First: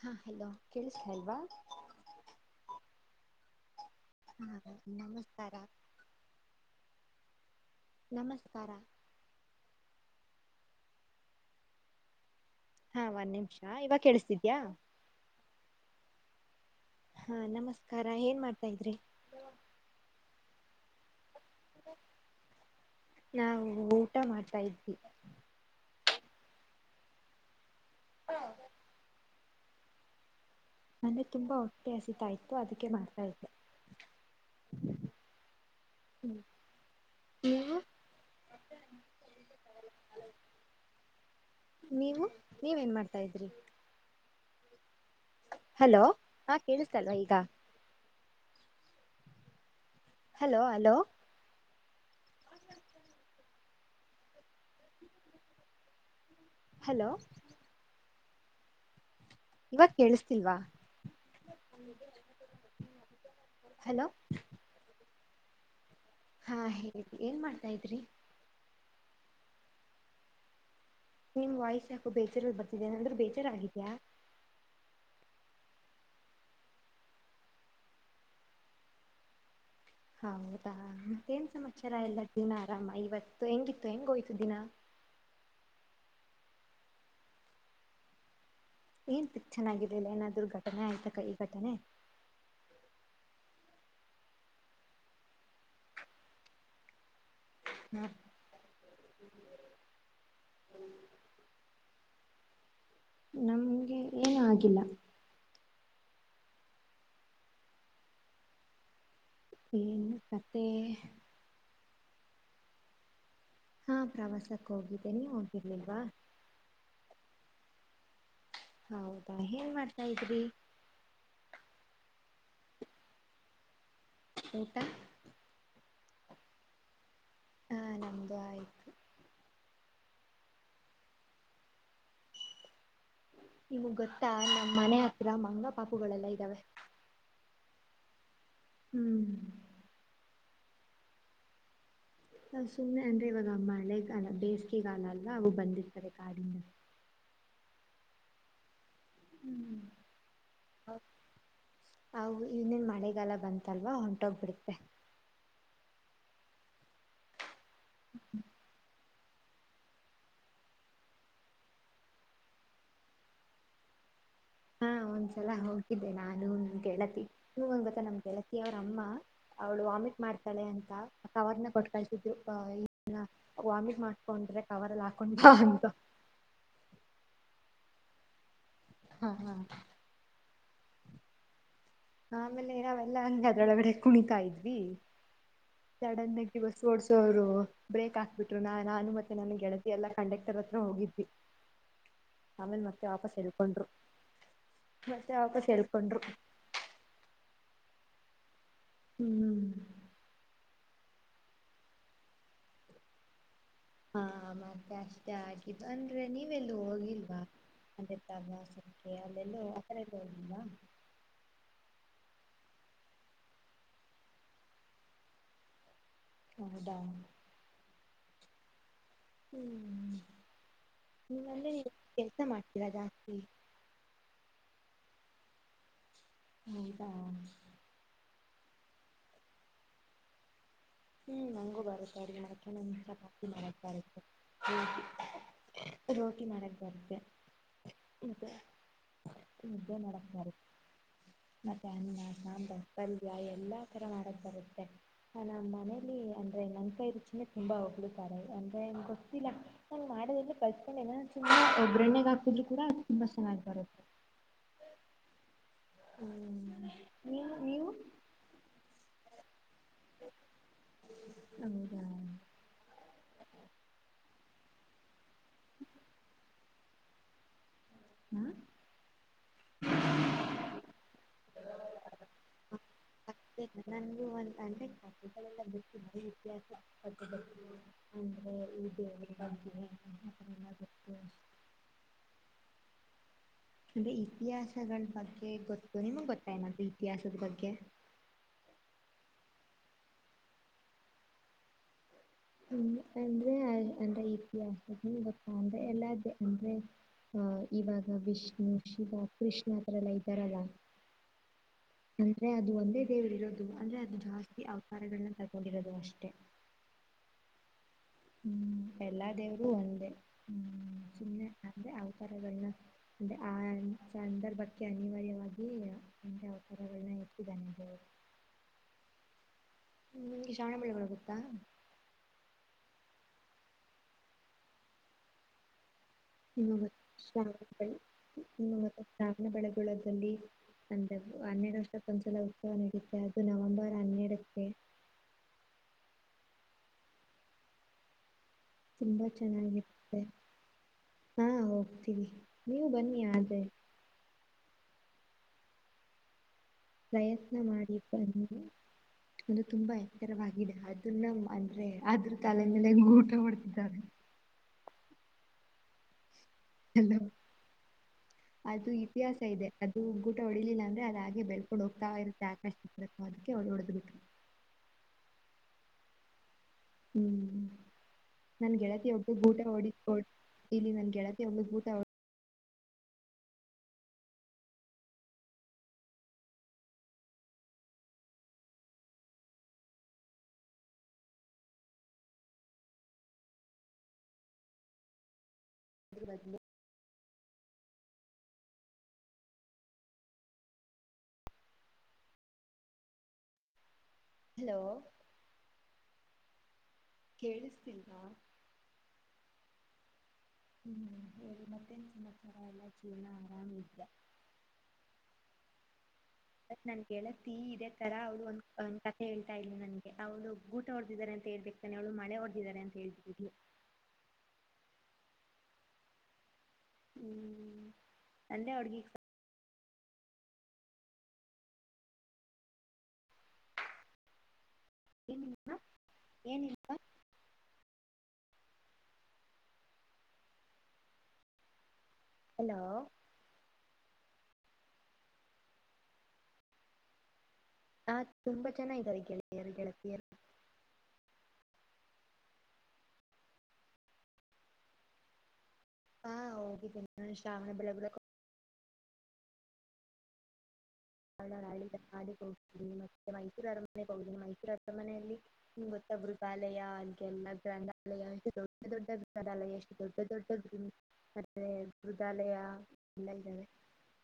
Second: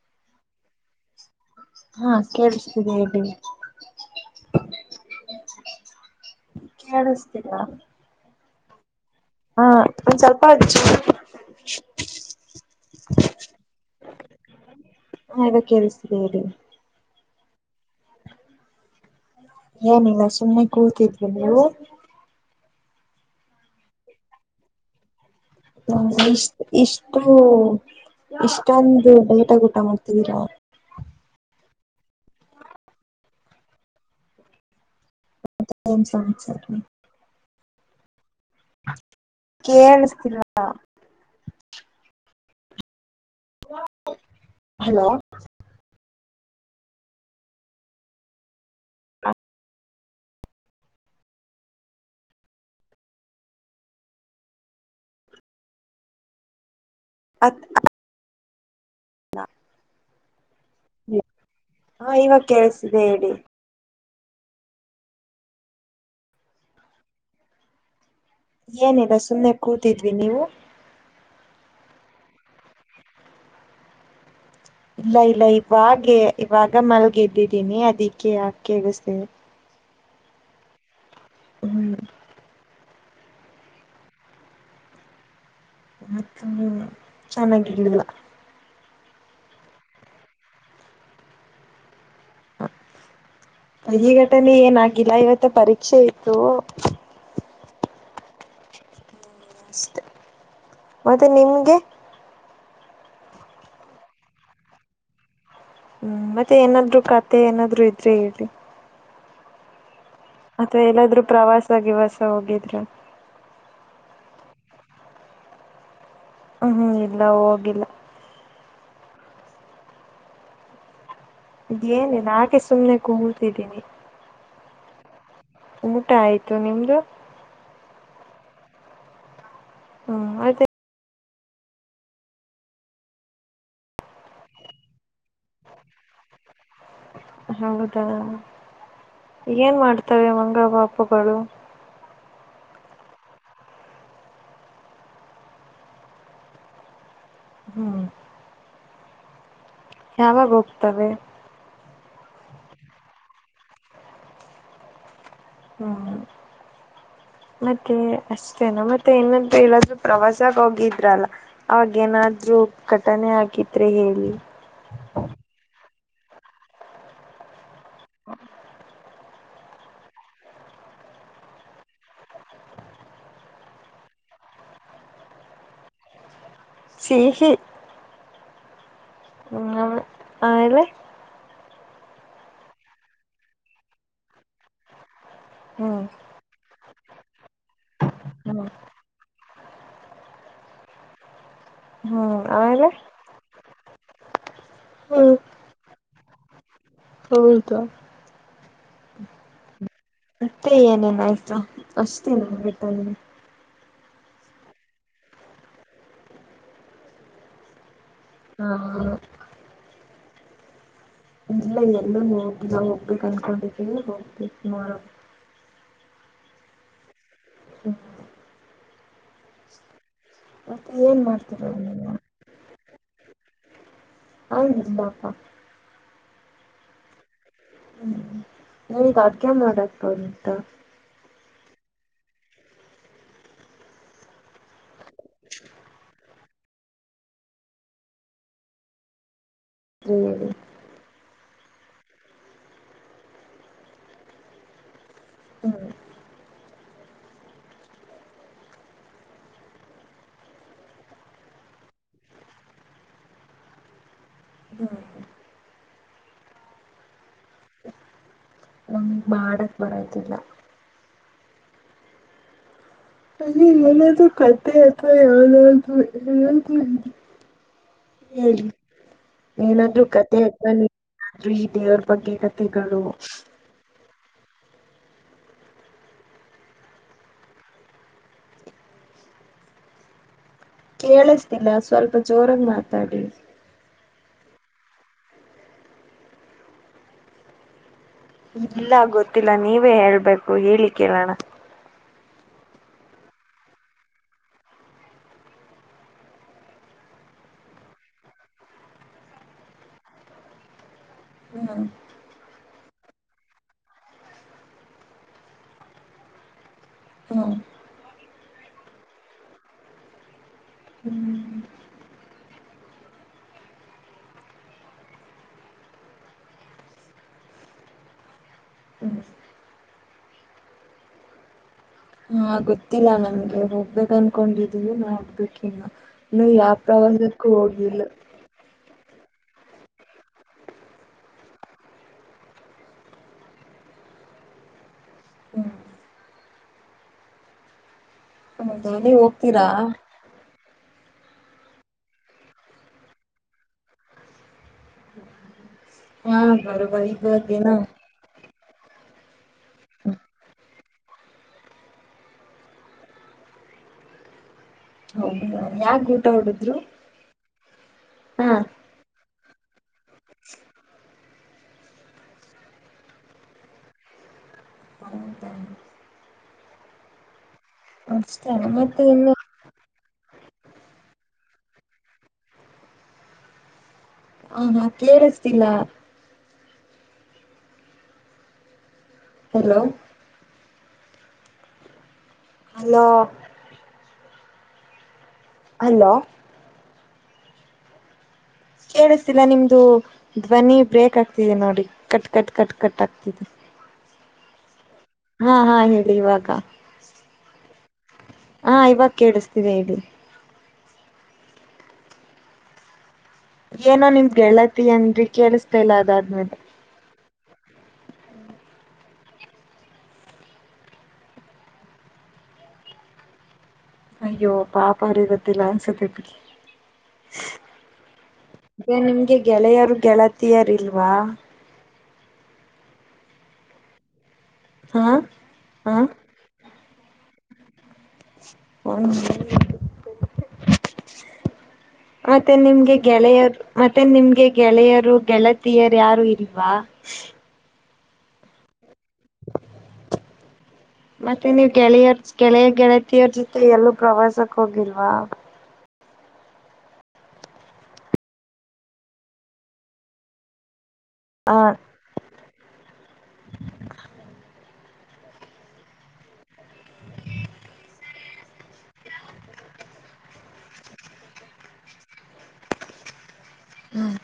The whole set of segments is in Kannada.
ಹಾ ಹಲೋ ಕೇಳಿಸತಾ ಅಲ್ವಾ ಹಾ ಕೇಳಿಸತಿದೆ ಹೇಳಿ ಹದ ನಮಸ್ಕಾರ ಕೇಳಿಸತೀರ ನಮಸ್ಕಾರ ಹಾ ಒಂದ್ ಸ್ವಲ್ಪ ಅಚ್ಚು ಹಾ ಒಂದ್ ನಿಮಿಷ ಇವಾಗ ಕೇಳಿಸತಿದ್ಯಾಾ ಹಾ ಇವಾಗ ಕೇಳಿಸ್ತಿದೆ ಹೇಳಿ ಹಾ ನಮಸ್ಕಾರ ಏನ್ ಮಾಡ್ತಾ ಇದ್ರಿ ಏನಿಲ್ಲ ಸುಮ್ನೆ ಕೂತಿದ್ರು ನೀವು ನಾವು ಊಟ ಮಾಡ್ತಾ ಇದ್ವಿ ಹ ಇಷ್ಟ ಇಷ್ಟು ಇಷ್ಟೊಂದು ಲೆಟ ಊಟ ಮಾಡ್ತಿದ್ದೀರಾ ನನಗೆ ತುಂಬಾ ಹೊಟ್ಟೆ ಹಸಿತಾ ಇತ್ತು ಅದಕ್ಕೆ ಮಾಡ್ತಾ ಇೆ ಏನು ಹ್ಮ್ ಸಾಮಚರ ಸರ್ ನೀವು ಕೇಳ್ಸ್ತಾಲ ನೀವು ನೀವುನ್ ಮಾಡ್ತಾ ಇದ್ರಿ ಹಲೋ ಹಲೋ ಹಾ ಕೇಳಿಸಲ್ವಾ ಈಗ ಹಲೋ ಹಲೋ ಹಲೋ ಹತ್ತು ಇವ ಕೇಳಿಸ್ತಿಲ್ವಾ ಹಾ ಇವಾಗ ಕೇಳಸಿದೆ ಹೇಳಿ ಹಲೋ ಹಾ ಹೇಳಿ ಏನ್ ಮಾಡ್ತಾ ಇದ್ರಿ ಏನಿಲ್ಲ ಸುಮ್ನೆ ಕೂತಿದ್ವಿ ನೀವು ನಿಮ್ ವಾಯ್ಸ್ ಯಾಕೋ ಬೇಜಾರಲ್ಲಿ ಬರ್ತಿದೆ ಏನಂದ್ರೆ ಬೇಜಾರ ಆಗಿದ್ಯಾಾ ಇಲ್ಲ ಇಲ್ಲ ಇವಾಗ ಇವಾಗ ಮಲ್ಗೆ ಎದ್ದಿದ್ದೀನಿ ಅದಿಕ್ಕೆ ಅಕಿಗಸ್ೇ ಹೌದಾ ಮತ್ತೇನ್ ಹ್ಮ್ ಸಮಾಚಾರ ಎಲ್ಲ ದಿನ ಆರಾಮ ಇವತ್ತು ಹೆಂಗಿತ್ತು ಹೆಂಗ ಹೋಯ್ತು ದಿನ ಮತ್ತ ಚೆನ್ನಾಗಿರ್ಲಿಲ್ಲ ಏನ್ಕ್ ಚೆನ್ನಾಗಾಗಿದೆಲ್ಲ ಏನಾದ್ೂ ಘಟನೆ ಆಯ್ತಕ್ಕ ಈ ಘಟನೆ ಈ ಘಟನೆ ಏನ್ ಆಾಗಿಿಲ್ಲ ಇವತ್ತ ಪರೀಕ್ಷೆ ಇತ್ತು ಹ್ಮ್ ಅಷ್ಟೇ ಮತ್ತೆ ನಿಮ್ಗೆ ನಮ್ಗೆ ಏನು ಆಗಿಲ್ಲ ಹ್ಮ್ ಮತ್ತೆ ಏನಾದ್ರು ಕತೆೆ ಏನಾದ್ರು ಇದ್ರೆ ಹೇಳಿ ಏನ್ ಕಥೆ ಅಥವಾ ಎಲ್ಲಾದ್ರೂ ಪ್ರವಾಸಗಿವಾಸ ಹೋಗಿದ್ರ ಹಾ ಪ್ರವಾಸಕ್ಕ ಹೋಗಿದ್ದೆ ನೀವ ಹೋಗಿರ್ಲಿಲ್ವಾ ಹ್ಮ್ ಹ್ಮ್ ಇಲ್ಲ ಹೋಗಿಲ್ಲ ಹೌದಾ ಏನ್ ಮಾಡ್ತಾ ಇದ್ರಿ ಏನಿಲ್ಲ ಆಗೆ ಸುಮ್ನೆ ಕೂತಿದ್ದೀನಿ ಊಟಾ ಊಟ ಆಯ್ತು ನಿಮ್ದು ಹ ನಮ್ದು ಆಯ್ತು ಹ್ಮ ಮತ್ತೆ ನಿಮಗ್ ಗೊತ್ತಾ ನಮ್ಮ್ ಮನೆ ಹತ್ರ ಮಂಗ ಪಾಪುಗಳೆಲ್ಲ ಇದ್ದಾವೆ ಹೌದಾ ಹ್ಮ್ ಏನ್ ಮಾಡ್ತವೆ ಮಂಗ ಪಾಪುಗಳು ಸುಮ್ನೆ ಅಂದ್ರೆ ಇವಾಗ ಮಳೆಗಾಲ ಬೇಸಿಗೆಗಾಲ ಅಲ್ಲವಾ ಅವು ಬಂದಿರ್ತಾವೆ ಕಾಡಿಂದ ಹ್ಮ್ ಹ್ಮ್ ಯಾವಾಗ ಹೋಗ್ತವೆ ಅವು ಇನ್ನೇನ ಮಳೆಗಾಲ ಬಂತಲ್ವಾ ಹೊಂಟೋಗ್ಬಿಡುತ್ತೆ ಹ್ಮ್ ಮತ್ತೆ ಅಷ್ಟ ಮೇ ಮತ್ತೆ ಏನಂತ ಹೇಳೊದು ಪ್ರವಾಸಾಗ ಹೋಗಿದ್ರಲ್ಲ ಆಗೇನಾದ್ರೂ ಘಟನೆೆ ಹಾಗಿದ್ರೆ ಹೇಳಿ ಹಾ ಒಂದ್ಸಲ ಹೋಗಿದ್ದೆ ನಾನು ನನ್ನ ಗೆಳತಿ ನಿನಗ್ ಒಂದ್ ಗೊತ್ತಾ ನಮ್ ಗೆಳತಿ ಅವ್ರಮ್ಮ ಅವಳು ವಾಮಿಟ್ ಮಾಡ್ತಾಳೆ ಅಂತ ಕವರ್ನ ಕೊಟ್ಟ ಕಳ್ಸಿದ್ರು [unintelligible] ವಾಮಿಟ್ ಮಾಡ್ಕೊಂಡ್ರೆ ಕವರಲ್ಲ್ ಹಾಕೊಂಡ ಬಾ ಅಂತ ಸಿಹಿ ಹಾ ಹಾ ಹ್ಮ್ ಆಮೇಲೆ ಆಮೇಲೆ ನಾವೆಲ್ಲ ಅಲ್ಲಿ ಅದರೊಳಗಡೆ ಕುಣಿತಾ ಇದ್ವಿ ಹ್ಮ್ ಸಡನ್ ಆಗಿ ಬಸ್ ಓಡಸೋರು ಬ್ರೇಕ್ ಹಾಕ್ಬಿಟ್ರು ಹ್ಮ್ ನಾ ನಾನು ಮತ್ತೆ ನನ್ನ ಗೆಳತಿ ಎಲ್ಲ ಕಂಡಕ್ಟರ್ ಹತ್ರ ಹೋಗಿದ್ವಿ [inaudible] ಹ್ಮ್ ಆಮೇಲೆ ಮತ್ತೆ ವಾಪಸ್ ಎಳ್ಕೊಂಡ್ರು ಮತ್ತೆ ಹ್ಮ್ ವಾಪಸ್ ಎಳ್ಕೊಂಡ್ರು ಹೌದಾ ಹ್ಮ್ ಮತ್ತೆ ಏನೇನ್ ಆಯ್ತು ಅಷ್ಟೇನ ಬೇಕಾಗಿರೋದು ಹಾ ಮತ್ತೆ ಅಷ್ಟೇ ಹಾಗಿದ್ದು ಅಂದ್ರೆ ನೀವೆಲ್ಲು ಹೋಗಿಲ್ವಾ ಅದೇ ತಗಾ ಹಾ ಸಕ್ತಿ ಅಲ್ಲೆಲ್ಲೂ ಆಥರ ಎಲ್ಲು ಹೋಗಿಲ್ವಾ ಇಲ್ಲ ಎಲ್ಲು ನೋಡಿಲ್ಲ ಹೋಗ್ಬೇಕು ಅನ್ಕೊಂಡಿದಿವಿ ಹೋಗ್ತೀವಿ ಟುಮಾರೋ ಹೌದಾ ಹ್ಮ್ ಹ್ಮ್ ಮತ್ತೆ ಏನ್ ನಿಮ್ಮ ಮಾಡ್ತೀರ ಮನೆಲ್ಲಿ ನೀವು ಕೆಲ್ಸ ಮಾಡ್ತೀರಾ ಜಾಸ್ತಿ ಹೌದ ಬಾಪಾ ಹೌದಾ ಹ್ಮ್ ನೀ ಈಗ ಅಡ್ಗೆ ಮಾಡಕ್ತಂತ ಹ್ಮ್ ನಂಗು ಬರುತ್ತ ಅಡಿಗೆ ಚಪಾತಿ ಮಾಡಕ್ ಬರುತ್ತೆ ರೋಟಿ ಮಾಡಕ್ ಬರುತ್ತೆ ಮತ್ತೆ ಮು್ದೇ ಮಾಡಡಕ ಹೇಳಿ ಬರುತ ಮತ್ತೆ ಅನ್ನ ಸಾಂಬಾರ್ ಪಲ್ಯ ಎಲ್ಲಾ ತರ ಮಾಡಕ್ ಬರುತ್ತೆ ನನ್ನಾ ಅಮ್ಮ ಹ್ಮ್ ಮನೇಲಿ ಅಂದ್ರೆ ನನ್ ಕೈ ರುಚಿನೇ ತುಂಬಾ ಹೊಗ್ಳುತ್ತಾರೆ ಅಂದ್ರೆ ಗೊತ್ತಿಲ್ಲ. ನಾನನ್ ಮಾಡೋದ್ರೆ ಕಳ್ಸ್ಕೊಂಡು ನ ತುಾ ಒಬ್ಬರಣ್ಣಗ ಹಾಕಿದ್ ಕೂಡ ಅದು ತುಂಬಾ ಚೆನ್ನಾಗಿ್ ಬರುತ್ತೆ. ಹ್ಮ್ ನೀ ನೀವು ನಮ್ಗ್ ಮಾಡಕ್ ಬರೋದಿಲ್ಲ. ಹೌದಾ ಅಲ್ಲಿ ಏನಾದೂ ಕತೆೆ ಅಥವಾ ಯಾವದಾದೂ ಏನಾದೂ ಇ [unintelligible] ಹಾ ಹ್ಮ ಏನಾದ್ೂ ಕತೆ ಹಗ್ಬನ್ನಏನಾದ್ರೂ ಈ ದೇವ್ರ ಬಗ್ಗೆ ಕತೆೆಗಳು ನನ್ಗು ಒಂದ ಅಂದ್ರೆಗಳೆಲ್ಲ ಬಿಿ ಬ ವ್ಯತ್ಯಾಸ ಅಂದ್ರೆ ಈ ದೇವ್ರ ಬ ಕೇಳಿಸತಿಲ್ಲ ಸ್ವಲ್ಪ ಜೋರಾಗ ಮಾತಾಡಿ ಅಂದ್ರೆ ಇತಿಹಾಸಗಳ ಬಗ್ಗೆ ಗೊತ್ತು ನಿಮಗ್ ಗೊತ್ತಾಯನದು ಇತಿಹಾಸದ ಬಗ್ಗೆ ಇಲ್ಲ ಗೊತ್ತಿಲ್ಲ ನೀವೇ ಹೇಳ್ಬೇಕು ಹೇಳಿ ಕೇಳೋಣ ಹ್ಮ ಅಂದ್ರೆ ಅಂದ್ರೆ ಇತಿಹಾಸ ಗೊತ್ತಾ ಅಂದ್ರೆ ಎಲ್ಲ ಅಂದ್ರೆ ಹ ಇವಾಗ ವಿಷ್ಣು ಶಿವ ಕೃಷ್ಣ ಅತ್ರರೆ ಎಲ್ಲ ಇದ್ದಾರಲ್ಲ ಹ್ಮ್ ಅಂದ್ರೆ ಅದು ಒಂದೇ ದೇವರು ಇರೋದು ಅಂದ್ರೆ ಅದು ಜಾಸ್ತಿ ಅವತಾರಗಳನ್ನ ತಗೊಂಡಿರೋದು ಅಷ್ಟೇ ಹಾ ಹ್ಮ್ ಎಲ್ಲಾ ದೇವರು ಒಂದೇ ಹ್ಮ್ ಸು್ನೆ ಅಂದ್ರೆ ಅವತರಗಳನ್ನ ಅೆ ಆ ಸಂದರ್ಭಕ್ಕೆ ಅನಿವಾರ್ಯವಾಗಿ ನಿೆ ಅವತರಗಳನ್ನ ಇಟ್ಟಿದ್ದಾನ ದವರು ಹ್ಮ್ ಹ್ಮ ನಿಮ್ಗೆ ಶಾಣಬಳ್ಳೆೊಳ ಗೊತ್ತಾ ಹಾ ಗೊತ್ತಿಲ್ಲ ನನ್ಗೆ ಹೋಗ್ಬೇಕ ಅನ್ಕೊಂಡಿದೀವಿ ನಾಡ್ಬೇಕ ಇನ್ನು ಇ ಯಾವ ಪ್ರವಾಸಕ್ಕೂ ಹೋಗಲಿಲ್ಲ ್ಮ ಮ ಸ್ಪನ ಬೆಳೆಗೊಳ್ಳೋದಲ್ಲಿ ಅಂದ ಹನ್ನೆರಡು ವರ್ಷಕ್ಕೊಂದ್ಸಲ ಉತ್ಸವ ನಡೆಯುತ್ತೆ ಅದು ನವೆಂಬರ್ ಹನ್ನೆರಡಕ್ಕೆ ಹ್ಮ್ ಹೌದಾ ನೀವ್ ತುಂಬಾ ಹೋಗ್ತೀರಾ ಚೆನ್ನಾಗಿತ್ತೆ ಹಾ ಹೋಗ್ತೀವಿ ನೀವು ಬನ್ನಿ ಆದೆ ಹಾ ಬರಬರ ಪ್ರಯತ್ನ ಮಾಡಿ ಬಂದು ಅದು ತುಂಬಾ ಎಕರವಾಗಿದೆ ಅ ದು ನಮ್ಮ ಅಂದ್ರೆ ಅದ್ರ ತಲೆ ಮೇಲೆ ಹೆಂಗ ಊಟ ಮಾಡಡ್ತಿದ್ದಾರೆ ಹೌ ಯಾಕ ಊಟ ಉಡುತ್ತ ಎಲ್ಲ ಅದು ವ್ಯತ್ಯಾಸ ಇದೆ ಅದು ಗುಟಾ ಹೊಡಿಲಿಲ್ಲ ಅಂದ್ರೆ ಅದ ಹಾಗೆ ಬೆಳ್ಕೊಂಡು ಹೋಗ್ತಾ ಇರುತ್ತೆ ಆಕಷ್ಟ ಅದಕ್ಕೆ ಹೊಡದ್ ಬಿು ಪರಂತ [unintelligible] ಹ್ಮ್ ಅಷ್ಟೇನಾ ನನ್ ಮತ್ತೆ ಗೆಳತಿ ಒಬ್ಟ್ಟು ಇನ್ನು ಗುಟಾ ಓಡಿ ಓ ಇಲ್ಲಿ ನನ್ ಗೆಳತಿ ಒಬ್ಬಳು ಗೂಟ ಓಡಿ ಹ ಹಾ ಕೇಳಿಸ್ತಿಲ ಹಲೋ ಅಲೋ ಹಲೋ ಕೇಳಿಸ್ತಿಿಲ್ಲ ನಿಮ್ದು ಧ್ವನಿ ಬ್ರೇಕ್ ಆಗ್ತಿದೆ ನೋಡಿ ಕಟ್ ಕಟ್ ಕಟ್ ಕಟ್ ಆಗ್ತಿದೆ ಹಲೋ ಹಾ ಹಾ ಹೇಳಿ ಇವಾಗ ಕೇಳಿಸ್ತಿಲ್ವ ಹಾ ಇವಾಗ ಕೇಳಿಸ್ತಿದೆ ಹೇಳಿ ಹ್ಮ್ ಹೌದು ಮತ್ತೇನ್ ಸಮಾಚಾರ ಎಲ್ಲ ಜೀವನ ಆರಾಮಿದ್ಯಾ ಏನೋ ನಿಮ್ ಗೆಳತಿ ಅಂದಿ ಕೇಳಿಸ್ತೇ ಇಲ್ಲ ಅದಾದ್ಮೇಲೆ ನನ್ ಗೆಳತಿ ಇದೇ ತರ ಅವ್ಳು ಒಂದ್ ಕತೆೆ ಹೇಳ್ತಾ ಇ ನನ್ಗೆ ಅವ್ಳು ಗುಟ ಹೊಡೆದಿದ್ದಾರೆ ಅಂತ ಹೇಳ್ಬೇಕು ತನಳ ಮಳೆ ಹೊಡೆದಿದಿದ್ದಾರೆ ಅಂತ ಹೇಳ್ಿು ಅಯ್ಯೋ ಪಾಪಾ ಅವ್ರಿಗೆ ಗೊತ್ತಿಲ್ಲ ಅನ್ಸತ್ತೆಿ ಬಿಡ್ರಿ ಹ್ಮ್ ಅಂದ್ರೆ ಅ ಅವಳಿಗೆ ನಿಮ್ಗೆ ಗೆಳೆಯರು ಗೆಳತಿಯರ್ ಇಲ್ವಾ ಹಾಂ ಹಾಂ ಏನಿಲ್ಲ ಒಂದುಸ ಮತ್ತೆ ಹಲೋ ನಿಮ್ಗೆ ಗೆಳೆಯರು ಮತ್ತೆ ನಿಮ್ಗೆ ಗೆಳೆಯರು ಗೆಳತಿಯರ್ ಯಾರು ಇಲ್ವಾ ಹ ತುಂಬಾ ಚೆನ್ನಾಗಾರೆ ಗೆಳರು ಗೆಳತಿಯರು ಮತ್ತೆ ನೀವ್ ಗೆಳೆಯರ್ ಗೆಳೆಯ ಗೆಳತಿಯರ್ ಜೊತೆ ಎಲ್ಲೂ ಪ್ರವಾಸಕ್ ಹೋಗಿಲ್ವಾ ಹಾ ಓಕಿನ್ನ ಶಾವಣ ಬೆಳಳ ಹಳ್ಳ ಹ ಹಾಳಿಾಿಗೆ ಹೋಗ್ೀನಿ ಮತ್ತೆ ಮೈಸೂರು ಅರಮನೆಗೆ ಹೋಗ್ೀನಿ ಮೈಸೂರು ಅರಮನೆಯಲ್ಲಿ ನಿ್ ಗೊತ್ತ ಗೃಥಾಲಯ ಅನ್ಗೆಲ್ಲಾ ಗ್ರಂಥಾಲಯ ದೊಡ್ಡ ದೊಡ್ಡ ಗ್ರಂಥಾಲಯ ಎಷ್ಟ ದೊಡ್ಡ ದೊಡ್ಡ ಮೃದಾಲಯ ಎಲ್ಲ ಇದ್ದಾವೆ ಹ್ಮ್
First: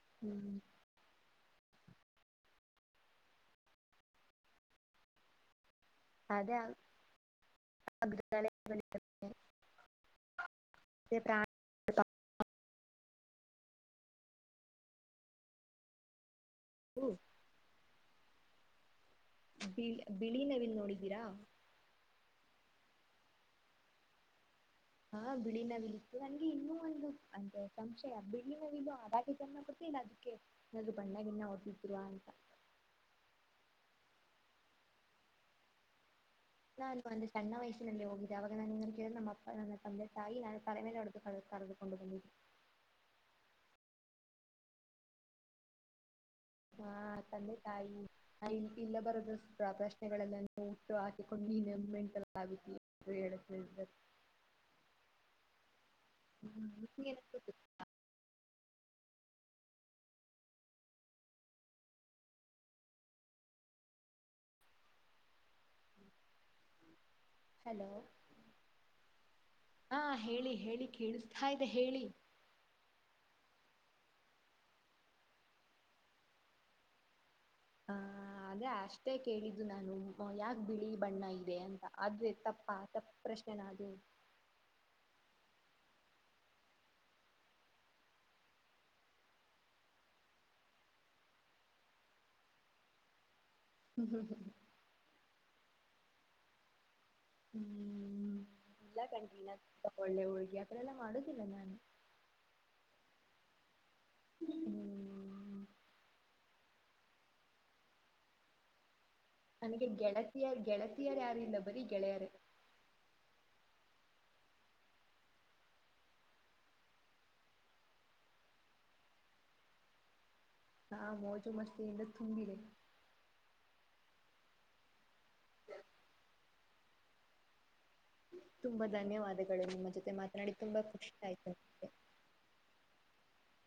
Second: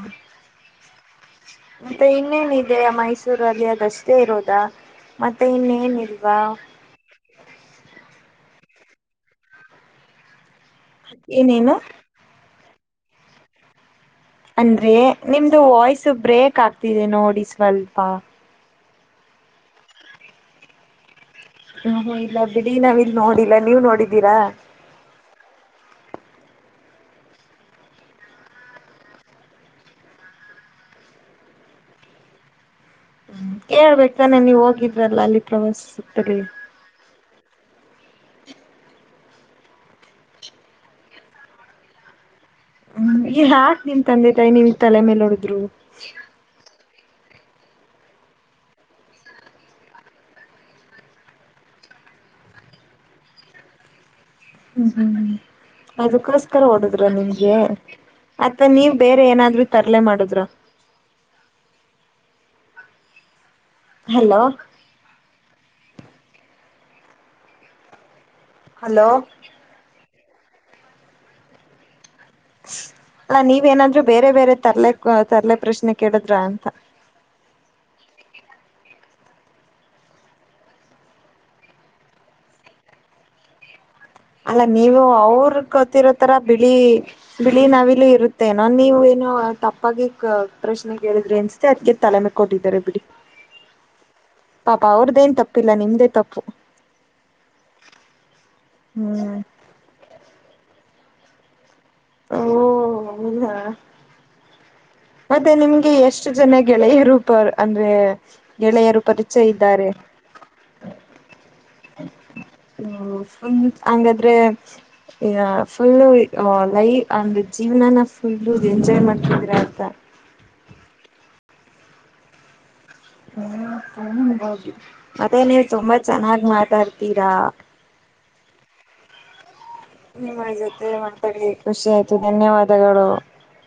ಹ ಹ್ಮ್್ಮ ಮತ್ತೆ ಇನ್ನೇನಿದೆ ಮೈಸೂರಲ್ಲಿ ಅದಷ್ಟೇ ಇರೋದಾ ಮತ್ತೆ ಇನ್ನೇನಿದೆ ಅದೇ ಅಗಾಲ ಏನೇನು ಅಂದ್ರೆ ನಿಮ್ದು ವಾಯ್ಸ್ ಬ್ರೇಕ್ ಆಗ್ತಿದೆ ನೋಡಿ ಸ್ವಲ್ಪ ಬಿಳಿ ಬಿಳಿ ನವಿಲ್ ನೋಡಿದೀರಾ ಹ ಹ ಇಲ್ಲ ಬಿಡಿ ನಾವ್ ಇಲ್ ನೋಡಿಲ್ಲ ನೀವ್ ನೋಡಿದ್ದೀರಾ ಹಾ ಬಿಳಿ ನವಿಲಿ ಇತ್ತು ನಂಗೆ ಇನ್ನೂ ಒಂದು ಅಂತೆ ಸಂಶಯ ಬಿಳಿ ನವಿಲು ಆದಾಗಿ ಜಮ ಅದಕ್ಕೆ ಎಲ್ರು ಬ್ಣಾಗಿನ್ನ ಓದನಿದರುವ ಅಂತ ಕೇಳ್ಬೇಕಾನೆ ನೀವ ಹೋಗಿದ್ರಲ್ಲ ಅಲ್ಲಿ ಪ್ರವಾಸ ಸಿುತ್ತರ್ಲಿ ನಾನು ಒಂದು ಸಣ್ಣ ವಯಸ್ಸಿನಲ್ಲಿ ಹೋಗಿದ್ದೆ ಆಾಗ ನಾನು ಹೆಂಗ ಕೇಳ ನಮ್ಮ ಅಪ್ಪ ನನ್ನ ತಂದೆ ತಾಯಿ ನಾನ ತಲೆೇಲೆ ಹೊಡದು ಕ ಕು ಒಂದು ಬ ಹ್ಮ ಈ ಹಾಕ್ ದನ್ ತಂದತಾಯ ನೀವ್ ತಲೆ ಮೇಲೆ ನೋಡಿದ್ರು ಹಾ ತಂದೆ ತಾಯಿ ಹ ಇಲ್ಲ ಬರದಸ್ತ್ರ ಪ್ರಶ್ನೆಗಳೆಲ್ಲ ಉತ್ತರ ಹಾಕಿಕೊಂಡು ನೀ ನಮೆಂಟಲ್ಲ ಆಗತಿ [inaudible] ಹ್ಮ್ ಹ್ಮ್ ಅದಕ್ಕೋಸ್ಕರ ಓಡದ್ರ ಹೇಳ್ತಿದ್ರು ನಿಮ್ಗೆ ಅತ್ತ ನೀವ್ ಬೇರೆ ಏನಾದ್ೂ ತರಲೆ ಮಾಡುದ್ರ ಹಲೋ ಹಲೋ ಹಲೋ ಹಾ ಹೇಳಿ ಹೇಳಿ ಕೇಳಿಸ್ತಾ ಇದೆ ಹೇಳಿ ಅ ನೀವೇನಾದ್ರು ಬೇರೆ ಬೇರೆ ತರ್ಲೆ ತರ್ಲೆ ಪ್ರಶ್ನೆ ಕೇಳಿದ್ರ ಅಂತ ಹಾ ಆದೇ ಅಷ್ಟೇ ಕೇಳಿದ್ದು ನಾನು ಯಾಕೆ ಬಿಳಿ ಬಣ್ಣ ಇದೆ ಅಂತ ಆದ್ರೆ ತಪ್ಪ ತಪ್ಪ ಪ್ರಶ್ನೆನದು ಅಲ್ಲ ನೀವು ಅವ್ರ ಗೊತ್ತಿರೋತರ ಬಿಳಿ ಬಿಳಿ ನವಿಲು ಇರುತ್ತೆನೋ ನೀವ ಏನೋ ತಪ್ಪಾಗಿ ಪ್ರಶ್ನೆ ಕೇಳಿದ್ರಿ ಅನ್ ಸದ ತಲೆಮೆ ಕೊಟ್ಟಿದ್ದಾರೆ ಬಿಡಿ ಹದ ಪಾಪ ಅವ್ರದ್ದೇಏನ್ ತಪ್ಪಿಲ್ಲ ನಿಮ್ದೇ ತಪ್ಪು ಹ್ಮ್ ಇಲ್ಲ ಹ್ಮ್ ಕಂಡನ ತಗೊಳ್ಳೆ ಹುಳ್ಗಿ ಅ ಎಲ್ಲಾ ಮಾಡುದಿಲ್ಲ ನಾನು ಓ ಇಲ್ಲ ಮತ್ತೆ ಹ್ಮ್ ನಿಮ್ಗೆ ಎಷ್ಟ ಎಷ್ಟ ಜನ ಗೆಳೆಯರುೂಪರ್ ಅಂದ್ರೆ ಗೆಳೆಯರು ಪರಿ ನನಗೆ ಗೆಳತಿಯ ಗೆಳತಿಯರ ಯಾರಂದ ಬರೀ ಗೆಳೆಯರ ಹ ಹಂಗಾದ್ರೆ ಈ ಫುಲ್ಲು ಲೈ ಅಂದು ಜೀವನಾನ ಫುಲ್ಲ ಎಂಜಾಯ್ ಮಾಡ್ತಿದ್ರ ಅಂತ ಹಾ ಮೋಜು ಮಸ್ತಿ ಇಂದ ತುಂಬಿದೆ ಮತ್ತೆ ನೀವು ತುಂಬಾ ಚೆನ್ನಾಗ್ ಮಾತಾಡ್ತೀರಾ ತುಂಬಾ ಧನ್ಯವಾದಗಳು ನಿಮ್ಮ ಜೊತೆ ನಿಮ್ಮ ಮಾತನಾಡಿ ತುಂಬಾ ಜೊತೆ ಖುಷಿ ಆಯ್ತು ಮಂಟಳಿಗೆ ನನಗೆ. ಖುಷಿ ಆಯ್ತು ಧನ್ಯವಾದಗಳು